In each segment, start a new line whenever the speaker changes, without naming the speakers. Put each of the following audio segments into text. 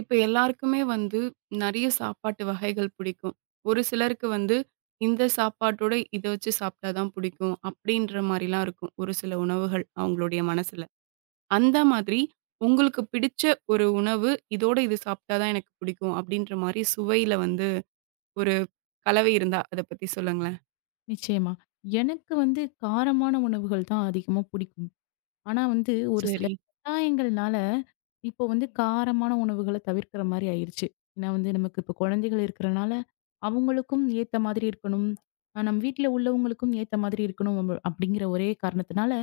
இப்ப எல்லாருக்குமே வந்து நெறைய சாப்பாட்டு வகைகள் பிடிக்கும். ஒரு சிலருக்கு வந்து இந்த சாப்பாட்டோட இத வச்சு சாப்பிட்டா தான் பிடிக்கும். அப்படின்ற மாரிலாம் இருக்கும். ஒரு சில உணவுகள் அவங்களுடைய மனசுல. அந்த மாதிரி உங்களுக்கு பிடிச்ச ஒரு உணவு, இதோட இது சாப்பிட்டா தான் எனக்கு பிடிக்கும். அப்படின்ற மாரி சுவையில வந்து ஒரு கலவை இருந்தா அத பத்தி சொல்லுங்களேன்?
நிச்சயமா. எனக்கு வந்து காரமான உணவுகள் தான் அதிகமா பிடிக்கும். ஆனா வந்து ஒரு சில
சரி.
கட்டாயங்கள்னால, இப்போ வந்து காரமான உணவுகள தவிர்க்கிற மாரி ஆயிருச்சு. ஏன்னா வந்து நமக்கு இப்போ குழந்தைகள் இருக்கிறனால, அவங்களுக்கும் ஏத்த மாதிரி இருக்கணும். நம்ம வீட்ல உள்ளவங்களுக்கும் ஏத்த மாதிரி இருக்கணும் அப்படிங்கிற ஒரே காரணத்தினால,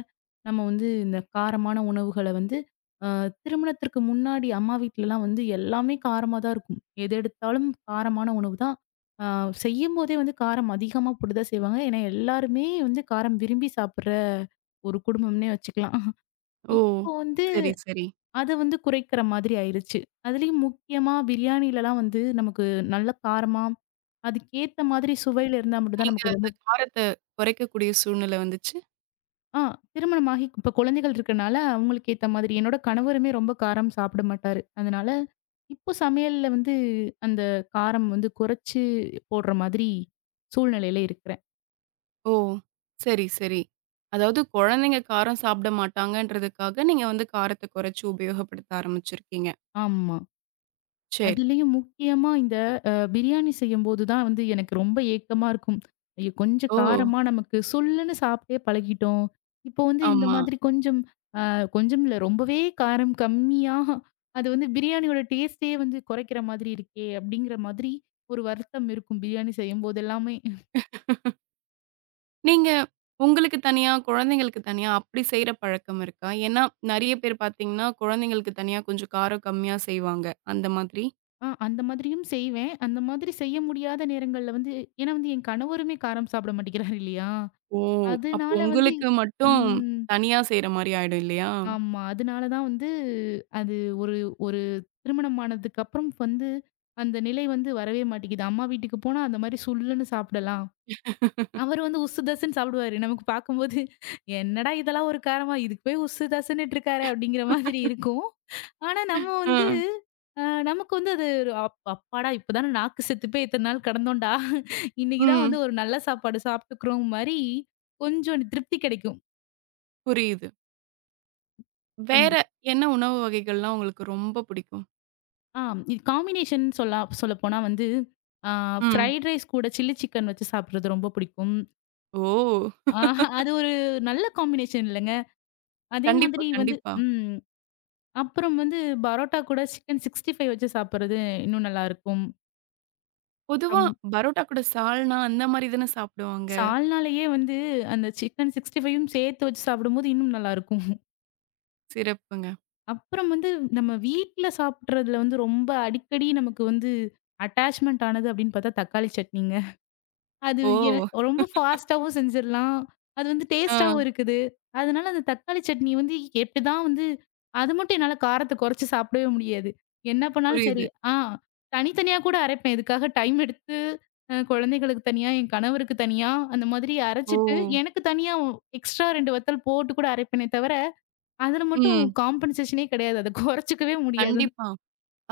நம்ம வந்து இந்த காரமான உணவுகள வந்து அ திருமணத்திற்கு முன்னாடி அம்மா வீட்லலாம் வந்து எல்லாமே காரமா தான் இருக்கும். எது எடுத்தாலும் காரமான உணவு தான். அ செய்யும்போதே வந்து காரம் அதிகமா போட்டு தான் செய்வாங்க. ஏன்னா எல்லாருமே வந்து காரம் விரும்பி சாப்பிடுற ஒரு குடும்பம்னே வச்சுக்கலாம்.
ஓ!
இப்போ வந்து
சரி, சரி.
அத வந்து குறைக்கிற மாதிரி ஆயிருச்சு. அதுலயும் முக்கியமா பிரியாணிலலாம் வந்து நமக்கு நல்ல காரமா, அதுக்கேத்த மாதிரி சுவையில இருந்தா மட்டும் தான்
நீங்க
நமக்கு
அந்த
ரொம்ப
காரத்த குறைக்கக்கூடிய சூழ்நிலை வந்துச்சு.
ஆ திருமணமாகி இப்ப குழந்தைகள் இருக்கனால அவங்களுக்கு ஏத்த மாதிரி என்னோட கணவருமே ரொம்ப காரம் சாப்பிட மாட்டாரு. அதனால இப்போ சமையல்ல வந்து அந்த காரம் வந்து குறைச்சு போடுற மாதிரி சூழ்நிலையில இருக்கிறேன்.
ஓ! சரி, சரி. அதாவது குழந்தைங்க காரம் சாப்பிட மாட்டாங்கன்றதுக்காக, நீங்க வந்து காரத்த குறைச்சு உபயோகப்படுத்த ஆரம்பிச்சிருக்கீங்க.
ஆமா.
சரி.
அதுலயும் முக்கியமா இந்த பிரியாணி செய்யும்போது தான் வந்து எனக்கு ரொம்ப ஏக்கமா இருக்கும். ஐயோ! கொஞ்சம்
ஓ!
காரமா நமக்கு சொல்லுன்னு சாப்பிட்டே பழகிட்டோம். இப்போ வந்து இந்த
ஆமா.
மாதிரி கொஞ்சம் அ கொஞ்சம் இல்ல ரொம்பவே காரம் கம்மியா அது வந்து பிரியாணியோட டேஸ்ட்டே வந்து குறைக்கிற மாதிரி இருக்கே! அப்படிங்கிற மாதிரி ஒரு வருத்தம் இருக்கும் பிரியாணி செய்யும்போது எல்லாமே.
நீங்க உங்களுக்கு தனியா, குழந்தைங்களுக்கு தனியா அப்படி செய்ற பழக்கம் இருக்கா? ஏன்னா, நெறைய பேர் பார்த்தீங்கன்னா, குழந்தைங்களுக்கு தனியா கொஞ்சம் காரம் கம்மியா செய்வாங்க. அந்த மாதிரி?
அந்த மாதிரியும் செய்வேன். அந்த மாதிரி செய்ய முடியாத நேரங்கள்ல வந்து ஏன்னா வந்து என் கணவருமே காரம் சாப்பிட மாட்டேங்கிறாரு இல்லையா?
ஓ! அப்போ
அதனால வந்து
உங்களுக்கு மட்டும்
ம்.
தனியா செய்ற மாரி ஆயிடும் இல்லையா?
ஆமா. அதனால தான் வந்து அது ஒரு ஒரு திருமணம் ஆனதுக்கு அப்புறம் வந்து அந்த நிலை வந்து வரவே மாட்டேங்குது. அம்மா வீட்டுக்கு போனா அந்த மாரி சுல்லுன்னு சாப்பிடலாம். அவரு வந்து உசு தசுன்னு சாப்பிடுவாரு. நமக்கு பார்க்கும்போது என்னடா இதெல்லாம் ஒரு காரமா? இதுக்கு போய் உசு தசுன்னுட்டு இருக்காரே! அப்படிங்கிற மாதிரி இருக்கும். ஆனா நம்ம வந்து
ம்.
அ நமக்கு வந்து அது ஒரு அப்பாடா! இப்பதானே நாக்கு செத்து போய் இத்தன நாள் கடந்தோம்டா! இன்னைக்கு தான் வந்து
ம்.
ஒரு நல்ல சாப்பாடு சாப்பிட்டுக்கிறோம் மாரி கொஞ்சம் திருப்தி கிடைக்கும்.
புரியுது. வேற
கண்டிப்பா.
என்ன உணவு வகைகள்லாம் உங்களுக்கு ரொம்ப பிடிக்கும்?
ஆ இது காம்பினேஷன் சொல்ல சொல்லப்போனா வந்து, ஆ
ம்.
ஃப்ரைட் ரைஸ் கூட சில்லி சிக்கன் வச்சு சாப்பிடுறது ரொம்ப பிடிக்கும்.
ஓ!
ஆ அது ஒரு நல்ல காம்பினேஷன் இல்லங்க. அதே
கண்டிப்பா,
மாதிரி வந்து
கண்டிப்பா.
ம். அப்புறம் வந்து பரோட்டா கூட சிக்கன் 65 வச்சு சாப்பிடுறது இன்னும் நல்லாருக்கும்.
பொதுவா
அப்புறம்
பரோட்டா கூட சால்னா அந்த மாரி தானே சாப்பிடுவாங்க.
சால்னாலயே வந்து அந்த சிக்கன் 65யும் சேர்த்து வச்சு சாப்பிடும்போது இன்னும் நல்லாருக்கும்.
சிறப்புங்க.
அப்புறம் வந்து நம்ம வீட்ல சாப்பிடுறதுல வந்து ரொம்ப அடிக்கடி நமக்கு வந்து அட்டாச்மெண்ட் ஆனது அப்படின்னு பார்த்தா தக்காளி சட்னிங்க. அது
ஓ!
எ ரொம்ப ஃபாஸ்ட்டாவும் செஞ்சிரலாம். அது வந்து
ஆ
டேஸ்ட்டாவும் இருக்குது. அதனால அந்த தக்காளி சட்னி வந்து எப்படிதான் வந்து அது மட்டும் என்னால காரத்த குறைச்சு சாப்பிடவே முடியாது. என்ன பண்ணாலும்
புரியுது.
சரி. ஆ தனித்தனியா கூட அரைப்பேன். இதுக்காக டைம் எடுத்து குழந்தைகளுக்கு தனியா, என் கணவருக்கு தனியா அந்த மாதிரி
ஓ!
அரைச்சுட்டு, எனக்கு தனியா எக்ஸ்ட்ரா 2 வத்தல் போட்டு கூட அரைப்பேனே தவிர, அதுல மட்டும்
ம்.
காம்பன்சேஷனே கிடையாது. அத குறைச்சுக்கவே முடியாது.
கண்டிப்பா.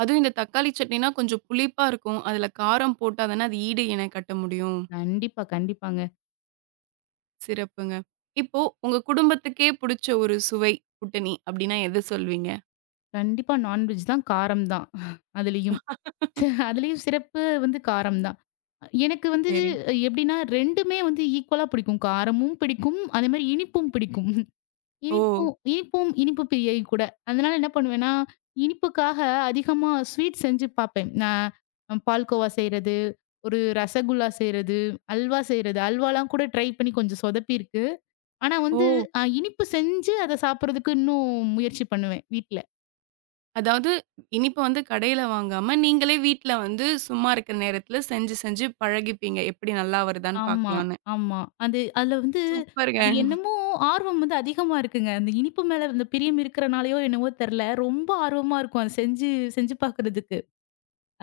அதுவும் இந்த தக்காளி சட்னினா கொஞ்சம் புளிப்பா இருக்கும். அதுல காரம் போட்டா தானே அது ஈடு இணை கட்ட முடியும்.
கண்டிப்பா, கண்டிப்பாங்க.
சிறப்புங்க. இப்போ உங்க குடும்பத்துக்கே புடிச்ச ஒரு சுவை கூட்டணி அப்டின்னா எத சொல்வீங்க?
கண்டிப்பா நான்வெஜ் தான் காரம் தான். அதுலயும். அதுலயும் சிறப்பு வந்து காரம் தான். எனக்கு வந்து
சரி.
எப்படின்னா 2மே வந்து ஈக்குவலா பிடிக்கும். காரமும் பிடிக்கும், அதே மாரி இனிப்பும் பிடிக்கும்.
ஓ!
இனிப்பும் இனிப்பும் இனிப்பு பிரியை கூட. அதனால என்ன பண்ணுவேன்னா, இனிப்புக்காக அதிகமா ஸ்வீட் செஞ்சு பார்ப்பேன். நான் பால்கோவா செய்றது, ஒரு ரசகுல்லா செய்றது, அல்வா செய்றது. அல்வாலாம் கூட ட்ரை பண்ணி கொஞ்சம் சொதப்பியிருக்கு. ஆனா
ஓ!
வந்து இனிப்பு செஞ்சு அத சாப்பிடுறதுக்கு இன்னும் முயற்சி பண்ணுவேன் வீட்ல.
அதாவது இனிப்ப வந்து கடையில வாங்காம, நீங்களே வீட்ல வந்து சும்மா இருக்கிற நேரத்துல செஞ்சு, செஞ்சு பழகிப்பீங்க. எப்டி நல்லா வருதான்னு
ஆமா,
பார்க்கலான்னு.
ஆமா. அது அதுல வந்து
சூப்பருங்க.
அது என்னமோ ஆர்வம் வந்து அதிகமா இருக்குங்க. அந்த இனிப்பு மேல அந்த பிரியம் இருக்கிறனாலயோ என்னவோ தெர்ல. ரொம்ப ஆர்வமா இருக்கும். அத செஞ்சு செஞ்சு பாக்குறதுக்கு.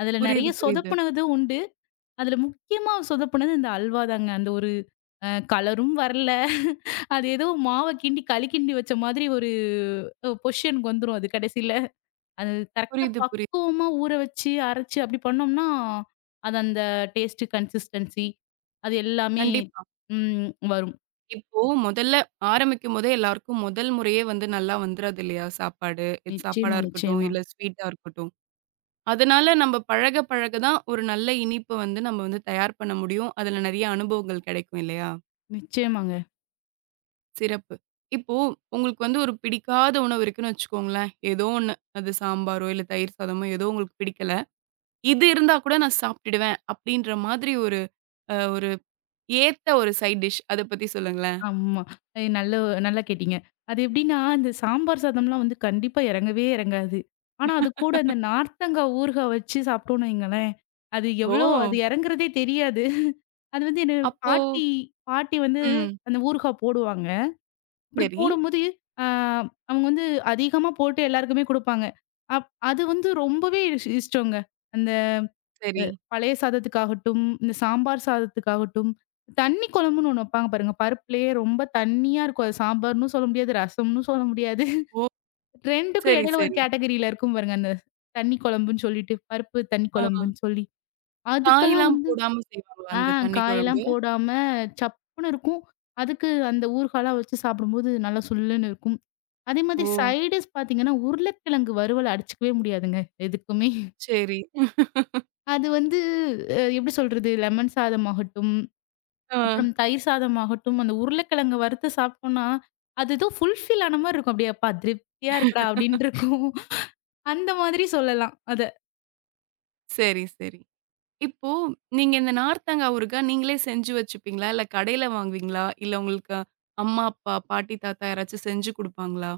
அதுல நெறைய
புரியுது, புரியுது.
சொதப்புனதும் உண்டு. அதுல முக்கியமா சொதப்புனது இந்த அல்வா தாங்க. அந்த ஒரு கலரும் வரல. அது ஏதோ மாவ கிண்டி களி கிண்டி வச்ச மாதிரி ஒரு பொசிஷனுக்கு வந்துரும் அது கடைசில. அது கரெக்ட்டா
புரியுது, புரியுது.
பக்குவமா ஊற வச்சு, அரைச்சு அப்படி பண்ணோம்னா, அது அந்த டேஸ்ட் கன்சிஸ்டன்சி அது எல்லாமே
கண்டிப்பா.
வரும்.
இப்போ முதல்ல ஆரம்பிக்கும்போதே எல்லாருக்கும் முதல் முறையே வந்து நல்லா வந்துராது இல்லையா? சாப்பாடு. இது சாப்பாடா
நிச்சயமா,
இருக்கட்டும்,
நிச்சயமா.
இல்ல ஸ்வீட்டா இருக்கட்டும். அதனால நம்ம பழக பழக தான் ஒரு நல்ல இனிப்பு வந்து நம்ம வந்து தயார் பண்ண முடியும். அதுல நெறைய அனுபவங்கள் கிடைக்கும் இல்லையா?
நிச்சயமாங்க.
சிறப்பு. இப்போ உங்களுக்கு வந்து ஒரு பிடிக்காத உணவு இருக்குன்னு வச்சுக்கோங்களேன். ஏதோ ஒண்ணு. அது சாம்பாரோ, இல்ல தயிர் சாதமோ ஏதோ உங்களுக்கு பிடிக்கல. இது இருந்தா கூட நான் சாப்ட்டுடுவேன். அப்படின்ற மாதிரி ஒரு ஒரு ஏத்த ஒரு சைட் டிஷ் அத பத்தி சொல்லுங்களேன்?
ஆமா. எ நல்ல நல்லா கேட்டீங்க. அது எப்படின்னா, இந்த சாம்பார் சாதம்லாம் வந்து கண்டிப்பா இறங்கவே இறங்காது. ஆனா, அது கூட இந்த நார்த்தங்கா ஊறுகாய் வச்சு சாப்பிட்டோம்னு வைங்களேன், அது
ஓ!
எவ்வளோ அது இறங்குறதே தெரியாது. அது வந்து என்ன
அப்போ
பாட்டி பாட்டி வந்து
ம்.
அந்த ஊறுகாய் போடுவாங்க. அப்படி
சரி,
போடும்போது, ஆ அவங்க வந்து அதிகமா போட்டு எல்லாருக்குமே குடுப்பாங்க. அது வந்து ரொம்பவே இஷ்டங்க. அந்த அ
சரி.
பழைய சாதத்துக்காகட்டும், இந்த சாம்பார் சாதத்துக்காகட்டும், தண்ணி குழம்புன்னு ஒண்ணு வைப்பாங்க பாருங்க. பருப்புலயே ரொம்ப தண்ணியா இருக்கும். அது சாம்பார்ன்னும் சொல்ல முடியாது, ரசம்னு சொல்ல முடியாது.
ஓ!
2க்கும்
சரி,
இடையில ஒரு
சரி.
கேட்டகரியில இருக்கும் பாருங்க. அந்த தண்ணி குழம்புன்னு சொல்லிட்டு, பருப்பு தண்ணி
ஆ.
குழம்புன்னு சொல்லி. அதுக்கெல்லாம்
காய்லாம்
வந்து
போடாம செய்வாங்களா
ஆ
அந்த தண்ணி
காயெல்லாம்
குழம்பு?
போடாம சப்புன்னு இருக்கும். அதுக்கு அந்த ஊறுகாலாம் வச்சு சாப்பிடும்போது நல்லா சுல்லுன்னு இருக்கும். அதே
ஓ!
மாதிரி சைட் டிஷ் பார்த்தீங்கன்னா, உருளைக்கிழங்கு வறுவல் அடிச்சுக்கவே முடியாதுங்க, எதுக்குமே.
சரி.
அது வந்து எப்படி சொல்றது? லெமன் சாதமாகட்டும்,
ஆ.
அப்புறம் தயிர் சாதமாகட்டும், அந்த உருளைக்கிழங்கு வறுத்து சாப்பிட்டோம்னா, அது ஏதோ ஃபுல்ஃபில் ஆன மாரி இருக்கும். அப்படியே "அப்பா திருப்தியா இருக்குடா" அப்படின்னு இருக்கும். அந்த மாதிரி சொல்லலாம் அத.
சரி, சரி. இப்போ நீங்க இந்த நார்த்தங்கா ஊறுகாய் நீங்களே செஞ்சு வச்சுப்பீங்களா? இல்ல கடையில வாங்குவீங்களா? இல்ல உங்களுக்கு அம்மா, அப்பா, பாட்டி, தாத்தா யாராச்சும் செஞ்சு குடுப்பாங்களா?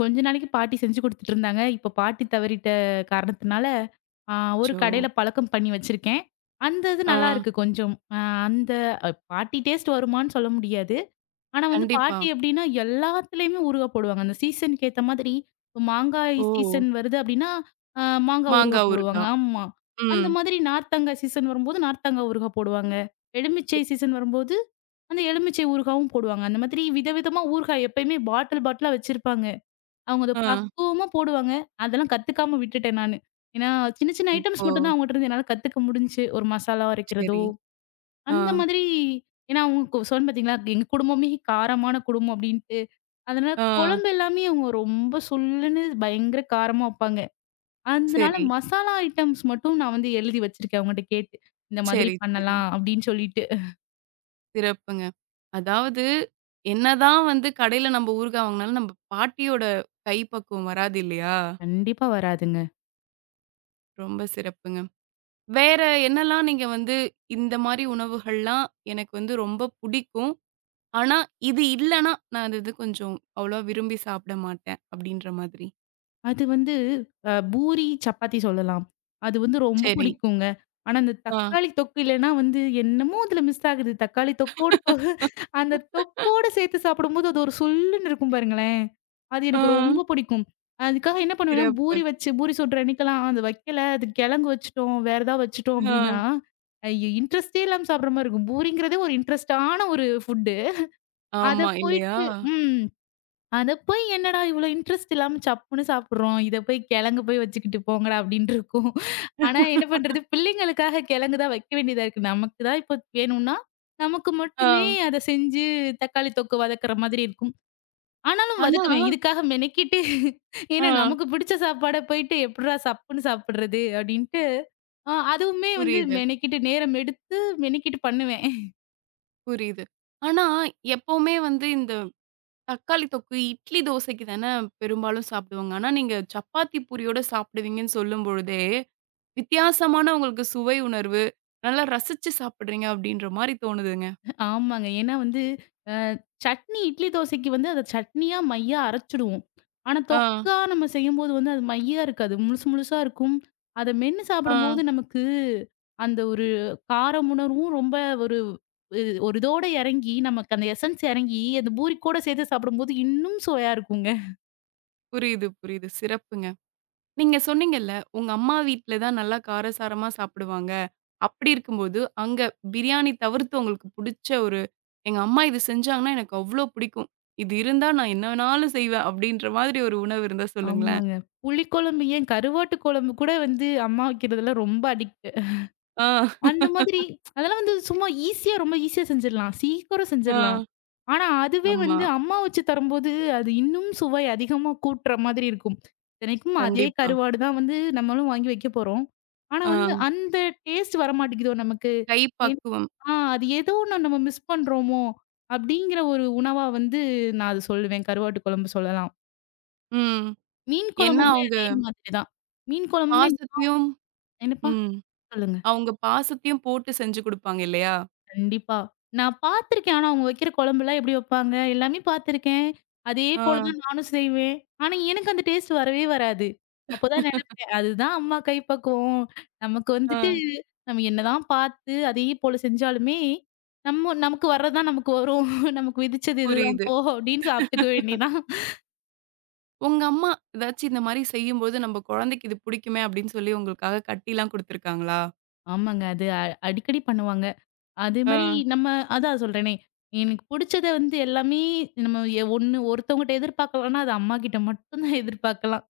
கொஞ்ச நாளைக்கு பாட்டி செஞ்சு குடுத்துட்டுருந்தாங்க. இப்ப பாட்டி தவறிட்ட காரணத்தினால, ஆ ஒரு
அச்சோ!
கடையில பழக்கம் பண்ணி வச்சிருக்கேன். அந்த இது
ஆ.
நல்லாருக்கு கொஞ்சம். அந்த பாட்டி டேஸ்ட் வருமான்னு சொல்ல முடியாது. ஆனா வந்து
கண்டிப்பா.
பாட்டி எப்படின்னா எல்லாத்துலயுமே ஊறுகா போடுவாங்க. அந்த சீசனுக்கு ஏத்த மாதிரி இப்ப மாங்காய்
ஓ!
சீசன் வருது அப்படின்னா, அ மாங்காய் ஊறுகா
மாங்காய்
போடுவாங்க.
ஊறுகாய்.
ஆமா. அந்த
ம்.
மாதிரி நார்த்தங்காய் சீசன் வரும்போது நார்த்தங்காய் ஊறுகா போடுவாங்க. எலுமிச்சை சீசன் வரும்போது, அந்த எலுமிச்சை ஊறுகாவும் போடுவாங்க. அந்த மாதிரி விதவிதமா ஊறுகாய் எப்பயுமே பாட்டில் பாட்டிலா வச்சிருப்பாங்க. அவங்க அத
ஆ.
பக்குவமா போடுவாங்க. அதெல்லாம் கத்துக்காம விட்டுட்டேன் நானு. ஏன்னா சின்ன சின்ன ஐட்டம்ஸ்
இப்போ
மட்டும் தான் அவங்கட்ட இருந்து என்னால கத்துக்க முடிஞ்சுச்சு. ஒரு மசாலா அரைக்கிறதோ
சரி. ஆ.
அந்த மாதிரி ஏன்னா அவங்க சொன்னேன் பார்த்தீங்களா, எங்க குடும்பமே காரமான குடும்பம் அப்படின்ட்டு. அதனால
ஆ.
குழம்பு எல்லாமே அவங்க ரொம்ப சுல்லுன்னு பயங்கர காரமா வைப்பாங்க. அதனால
சரி,
மசாலா ஐட்டம்ஸ் மட்டும் நான் வந்து எழுதி வச்சிருக்கேன் அவங்ககிட்ட கேட்டு. இந்த மாதிரி
சரி, சரி.
பண்ணலாம் அப்படின்னு சொல்லிட்டு.
சிறப்புங்க. அதாவது என்னதான் வந்து கடையில நம்ம ஊறுகாய் வாங்குனாலும், நம்ம பாட்டியோட கைப்பக்குவம் வராது இல்லையா?
கண்டிப்பா வராதுங்க.
ரொம்ப சிறப்புங்க. வேற என்னலாம் நீங்க வந்து இந்த மாரி உணவுகள்லாம் எனக்கு வந்து ரொம்ப புடிக்கும். ஆனா இது இல்லன்னா, நான் அந்த இது கொஞ்சம் அவ்வளவா விரும்பி சாப்பிட மாட்டேன் அப்டின்ற மாதிரி.
அது வந்து பூரி, சப்பாத்தி சொல்லலாம். அது வந்து ரொம்ப
சரி.
பிடிக்குங்க. ஆனா, அந்த
ஆ.
தக்காளி தொக்கு இல்லன்னா வந்து என்னமோ அதுல மிஸ் ஆகுது. தக்காளி தொக்கோட தொ அந்த தொக்கோட சேர்த்து சாப்பிடும்போது அது ஒரு சுல்லுன்னு இருக்கும் பாருங்களேன். அது
ஆ.
எனக்கு ரொம்ப பிடிக்கும். அதுக்காக என்ன பண்ணுவேன்னா,
சிறப்பு.
பூரி வச்சு பூரி சுடுற அன்னைக்கெல்லாம் அது வைக்கல, அது கிழங்கு வச்சுட்டோம், வேற ஏதாவது வச்சுட்டோம் அப்படின்னா,
ஆ.
ஐயோ! இன்ட்ரெஸ்ட்டே இல்லாம சாப்பிடுற மாரி இருக்கும். பூரிங்கிறதே ஒரு இன்ட்ரெஸ்ட்டான ஒரு ஃபுட்டு. அத
ஆமா இல்லையா?
போயிட்டு ம். அத போய் என்னடா இவ்ளோ இன்ட்ரெஸ்ட் இல்லாம சப்புன்னு சாப்பிடுறோம். இத போய் கிழங்கு போய் வச்சுக்கிட்டு போங்கடா அப்டின்ட்டு இருக்கும். ஆனா என்ன பண்றது? பிள்ளைங்களுக்காக கிழங்கு தான் வைக்க வேண்டியதா இருக்கு. நமக்கு தான் இப்போ வேணும்னா, நமக்கு
ஆ.
மட்டுமே அத செஞ்சு தக்காளி தொக்கு வதக்குற மாதிரி இருக்கும். ஆனாலும்
ஆனா
வதக்குவேன். இதுக்காக மெனக்கிட்டு
ஆ.
ஏன்னா நமக்கு பிடிச்ச சாப்பாட போயிட்டு எப்புட்றா சப்புன்னு சாப்பிடுறது அப்டின்ட்டு, அதுவுமே வந்து
புரியுது.
மெனக்கிட்டு நேரம் எடுத்து மெனக்கிட்டு பண்ணுவேன்.
புரியுது. ஆனா, எப்பவுமே வந்து இந்த தக்காளி தொக்கு, இட்லி, தோசைக்கு தானே பெரும்பாலும் சாப்பிடுவாங்க. ஆனா, நீங்க சப்பாத்தி பூரியோட சாப்பிடுவீங்கன்னு சொல்லும்பொழுதே, வித்தியாசமான உங்களுக்கு சுவை உணர்வு, நல்லா ரசிச்சு சாப்பிடுறீங்க அப்படின்ற மாரி தோணுதுங்க.
ஆமாங்க. ஏன்னா வந்து அ சட்னி இட்லி தோசைக்கு வந்து அத சட்னியா மையா அரைச்சுடுவோம். ஆனா
ஆ,
தொக்கா நம்ம செய்யும்போது வந்து அது மையா இருக்காது. முழுசு முழுசா இருக்கும். அத மென்னு
ஆ.
சாப்பிடும்போது நமக்கு அந்த ஒரு கார உணர்வும் ரொம்ப ஒரு ஒரு இதோட இறங்கி நமக்கு அந்த எசன்ஸ் இறங்கி அந்த பூரி கூட சேர்த்து சாப்பிடும்போது இன்னும் சுவையா இருக்குங்க.
புரியுது, புரியுது. சிறப்புங்க. நீங்க சொன்னீங்கல்ல, உங்க அம்மா வீட்ல தான் நல்லா காரசாரமா சாப்பிடுவாங்க. அப்படி இருக்கும்போது, அங்க பிரியாணி தவிர்த்து உங்களுக்கு புடிச்ச ஒரு எங்க அம்மா இது செஞ்சாங்கன்னா எனக்கு அவ்ளோ பிடிக்கும். இது இருந்தா நான் என்ன வேணாலும் செய்வேன் அப்படின்ற மாதிரி ஒரு உணவு இருந்தா சொல்லுங்களேன்.
ஆமாங்க. புளிக்குழம்பு ஏன் கருவாட்டு குழம்பு கூட வந்து அம்மா வைக்கிறதுல ரொம்ப அடிக்ட்.
ஆ,
அந்த மாதிரி அதெல்லாம் வந்து சும்மா ஈஸியா ரொம்ப ஈஸியா செஞ்சிடலாம். சீக்கிரம்
ஆ.
செஞ்சிடலாம். ஆனா, அதுவே
ஆமா.
வந்து அம்மா வச்சு தரும்போது, அது இன்னும் சுவை அதிகமா கூட்டுற மாதிரி இருக்கும். இத்தனைக்கும் அதே
கண்டிப்பா.
கருவாடு தான் வந்து நம்மளும் வாங்கி வைக்க போறோம். ஆனா
ஆ.
வந்து அந்த டேஸ்ட் வரமாட்டேங்குதோ நமக்கு.
கை
ஏன்
பக்குவம்.
அது ஏதோ ஒண்ணு நம்ம மிஸ் பண்றோமோ! அப்படிங்கிற ஒரு உணவா வந்து நான் அத சொல்லுவேன். கருவாட்டு குழம்பு சொல்லலாம்.
ம்.
மீன்
ஏன்னா
குழம்புமே
அவங்க
அதே மாதிரி தான். மீன் குழம்புமே
பாசத்தையும்
என்னப்பா?
ம்.
சொல்லுங்க.
அவங்க பாசத்தையும் போட்டு செஞ்சு குடுப்பாங்க இல்லையா?
கண்டிப்பா. நான் பார்த்துருக்கேன். ஆனா அவங்க வைக்கிற குழம்புலாம் எப்படி வைப்பாங்க, எல்லாமே பார்த்துருக்கேன். அதே
ஆ,
போல தான் நானும் செய்வேன். ஆனா எனக்கு அந்த டேஸ்ட் வரவே வராது. அப்பதான் நினைப்பேன், அதுதான் அம்மா கைப்பக்குவம். நமக்கு வந்துட்டு
ஆ.
நம்ம என்னதான் பார்த்து அதே போல செஞ்சாலுமே, நமக்கு வர்றதுதான் நமக்கு வரும். நமக்கு விதிச்சது இதுதான்
புரியுது.
போ! அப்படின்னு சாப்பிட்டுக்க வேண்டியதான்.
உங்க அம்மா ஏதாச்சும் இந்த மாரி செய்யும்போது, "நம்ப குழந்தைக்கு இது பிடிக்குமே!" அப்படின்னு சொல்லி உங்களுக்காக கட்டிலாம் குடுத்துருக்காங்களா?
ஆமாங்க. அது அடிக்கடி பண்ணுவாங்க. அதே
ஆ.
மாரி நம்ம அதான் சொல்றேனே, எனக்கு புடிச்சத வந்து எல்லாமே நம்ம ஒண்ணு ஒருத்தவங்கட்ட எதிர்பார்க்கலன்னா, அது அம்மாகிட்ட மட்டும் தான் எதிர்பார்க்கலாம்.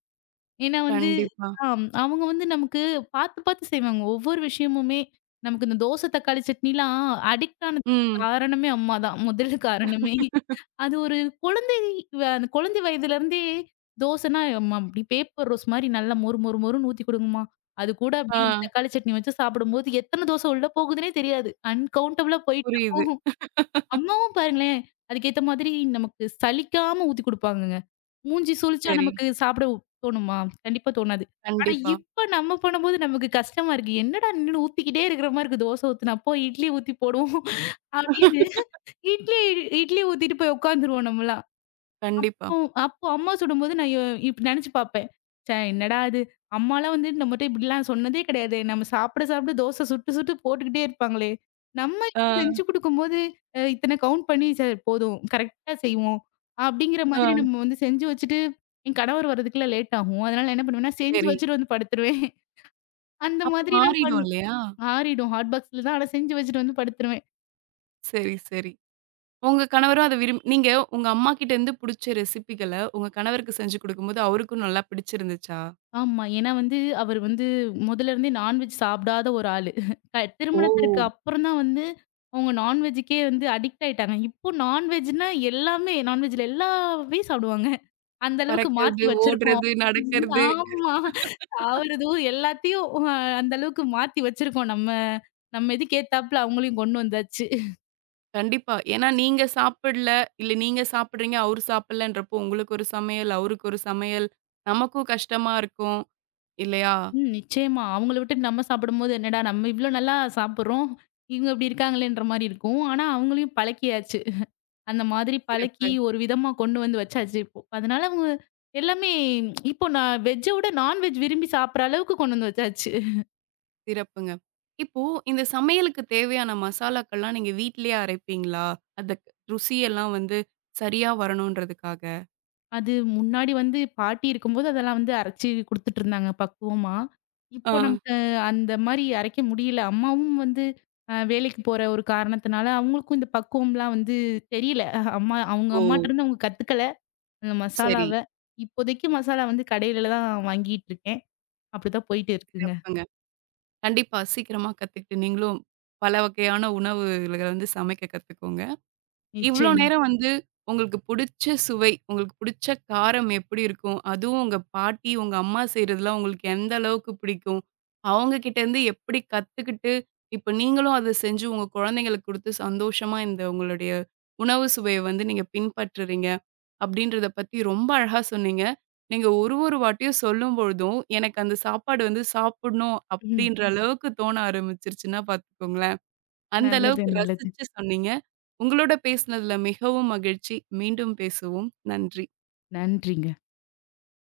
ஏன்னா வந்து
கண்டிப்பா.
ஆம். அவங்க வந்து நமக்கு பார்த்து, பார்த்து செய்வாங்க. ஒவ்வொரு விஷயமுமே நமக்கு இந்த தோசை, தக்காளி சட்னிலாம் அடிக்ட் ஆனதுக்கு
ம்.
காரணமே அம்மா தான். முதல் காரணமே. அது ஒரு குழந்தை அந்த குழந்தை வயதிலருந்தே தோசைன்னா, அம்மா அப்படி பேப்பர் ரோஸ் மாரி நல்லா மொறு மொறு மொறுன்னு ஊத்தி குடுங்கம்மா. அது கூட
ஆ
அப்படியே இந்த தக்காளி சட்னி வச்சு சாப்பிடும்போது எத்தனை தோசை உள்ள போகுதுன்னே தெரியாது. அன்கவுண்டபிளா
புரியுது.
போயிட்டுருக்கும். அம்மாவும் பாருங்களேன், அதுக்கேத்த மாதிரி நமக்கு சலிக்காம ஊத்தி குடுப்பாங்கங்க. மூஞ்சி சுளிச்சா
சரி.
நமக்கு சாப்பிட தோணுமா? கண்டிப்பா தோணாது. ஆனா
கண்டிப்பா,
இப்ப நம்ம பண்ணும்போது நமக்கு கஷ்டமா இருக்கு. என்னடா நின்னு ஊத்திக்கிட்டே இருக்கிற மாரி இருக்கு. தோசை ஊத்துனா, "அப்போ இட்லி ஊத்தி போடுவோம்" அப்படின்னு இட்லி இட்லி ஊத்திட்டு போய் உட்காந்துருவோம் நம்மலாம்.
கண்டிப்பா.
அப்போ அப்போ அம்மா சுடும்போது நான் இப்ப நெனச்சு பாப்பேன். ச்சே! என்னடா இது! அம்மாலாம் வந்து நம்மட்ட இப்படிலாம் சொன்னதே கிடையாதே! நம்ம சாப்பிட சாப்பிட தோசை சுட்டு சுட்டு போட்டுக்கிட்டே இருப்பாங்களே! நம்ம
ஆ,
இப்படி செஞ்சு குடுக்கும்போது, இத்தன கவுண்ட் பண்ணி சார் போதும் கரெக்ட்டா செய்வோம். அப்படிங்கிற மாதிரி
ஆ.
நம்ம வந்து செஞ்சு வச்சுட்டு, என் கணவர் வரதுக்குலாம் லேட் ஆகும். அதனால என்ன பண்ணுவேன்னா, செஞ்சு
சரி.
வச்சுட்டு வந்து படுத்துருவேன். அந்த
அப்ப
மாதிரிலாம்
மாறிடும்
பண்ணு
இல்லையா?
ஆறிடும் ஹாட் பாக்ஸ்ல தான். ஆனா செஞ்சு வச்சுட்டு வந்து படுத்துருவேன்.
சரி, சரி. உங்க கணவரும் அத விரும் நீங்க உங்க அம்மா கிட்ட இருந்து புடிச்ச ரெசிபிகள உங்க கணவருக்கு செஞ்சு குடுக்கும்போது, அவருக்கும் நல்லா பிடிச்சிருந்துச்சா?
ஆமா. ஏன்னா வந்து, அவர் வந்து முதல்ல இருந்தே நான்வெஜ் சாப்பிடாத ஒரு ஆளு.
ஓ!
திருமணத்திற்கு அப்புறம் தான் வந்து, அவங்க நான்வெஜ்ஜுக்கே வந்து அடிக்ட் ஆயிட்டாங்க. இப்போ நான்வெஜ்ன்னா எல்லாமே, நான்வெஜ்ல எல்லாமே சாப்பிடுவாங்க. அந்த அளவுக்கு
பறக்கிறது,
மாத்தி வச்சிருக்கோம்.
ஓடுறது, நடக்கிறது.
ஆமா. சாவுறதும் எல்லாத்தையும் அ அந்த அளவுக்கு மாத்தி வச்சிருக்கோம். நம்ம நம்ம இதுக்கு ஏத்தாப்புல அவங்களையும் கொண்டு வந்தாச்சு.
கண்டிப்பா. ஏன்னா நீங்க சாப்பிடல, இல்ல நீங்க சாப்பிடுறீங்க, அவரு சாப்பிடலன்றப்போ உங்களுக்கு ஒரு சமையல், அவருக்கு ஒரு சமையல், நமக்கும் கஷ்டமா இருக்கும் இல்லையா?
ம். நிச்சயமா. அவங்கள விட்டுட்டு நம்ம சாப்பிடும்போது, என்னடா நம்ம இவ்ளோ நல்லா சாப்பிடுறோம். இவங்க இப்படி இருக்காங்களேன்ற மாரி இருக்கும். ஆனா அவங்களையும் பழக்கியாச்சு. அந்த மாதிரி
சிறப்பு,
பழக்கி, ஒரு விதமா கொண்டு வந்து வச்சாச்சு இப்போ. அதனால அவங்க எல்லாமே இப்போ நான் வெஜ்ஜ விட நான்வெஜ் விரும்பி சாப்பிடுற அளவுக்கு கொண்டு வந்து வச்சாச்சு.
சிறப்புங்க. இப்போ இந்த சமையலுக்கு தேவையான மசாலாக்கள்லாம் நீங்க வீட்லயே அரைப்பீங்களா? அந்த க- ருசியெல்லாம் வந்து சரியா வரணுன்றதுக்காக?
அது முன்னாடி வந்து பாட்டி இருக்கும்போது அதெல்லாம் வந்து அரைச்சு குடுத்துட்டுருந்தாங்க பக்குவமா.
ஆ.
இப்போ நமக்கு அந்த மாரி அரைக்க முடியல. அம்மாவும் வந்து வேலைக்கு போற ஒரு காரணத்தினால, அவங்களுக்கும் இந்த பக்குவம்லாம் வந்து தெரியல. அம்மா அவங்க
ஓ!
அம்மாட்டருந்து அவங்க கத்துக்கல அந்த
சரி.
மசாலாவ. இப்போதைக்கு மசாலா வந்து கடையில தான் வாங்கிட்டு இருக்கேன். அப்படிதான் போயிட்டு இருக்குங்க.
சிறப்புங்க. கண்டிப்பா சீக்கிரமா கத்துக்கிட்டு நீங்களும் பல வகையான உணவுகள வந்து சமைக்க கத்துக்கோங்க. இவ்ளோ
நிச்சயமா.
நேரம் வந்து உங்களுக்கு புடிச்ச சுவை, உங்களுக்கு புடிச்ச காரம் எப்படி இருக்கும்? அதுவும் உங்க பாட்டி, உங்க அம்மா செய்றதுலாம் உங்களுக்கு எந்த அளவுக்கு பிடிக்கும்? அவங்க கிட்டேருந்து எப்படி கத்துக்கிட்டு, இப்ப நீங்களும் அத செஞ்சு உங்க குழந்தைங்களுக்கு குடுத்து சந்தோஷமா இந்த உங்களுடைய உணவு சுவைய வந்து நீங்க பின்பற்றுறீங்க, அப்படின்றத பத்தி ரொம்ப அழகா சொன்னீங்க. நீங்க ஒரு ஒரு வாட்டியும் சொல்லும்பொழுதும், எனக்கு அந்த சாப்பாடு வந்து சாப்பிடணும் அப்படின்ற அளவுக்கு தோண ஆரம்பிச்சுருச்சுன்னா பார்த்துக்கோங்க. அந்த
நல்லது,
அளவுக்கு
நல்லது.
ரசிச்சு சொன்னீங்க. உங்களோட பேசினதுல மிகவும் மகிழ்ச்சி. மீண்டும் பேசுவோம். நன்றி.
நன்றிங்க.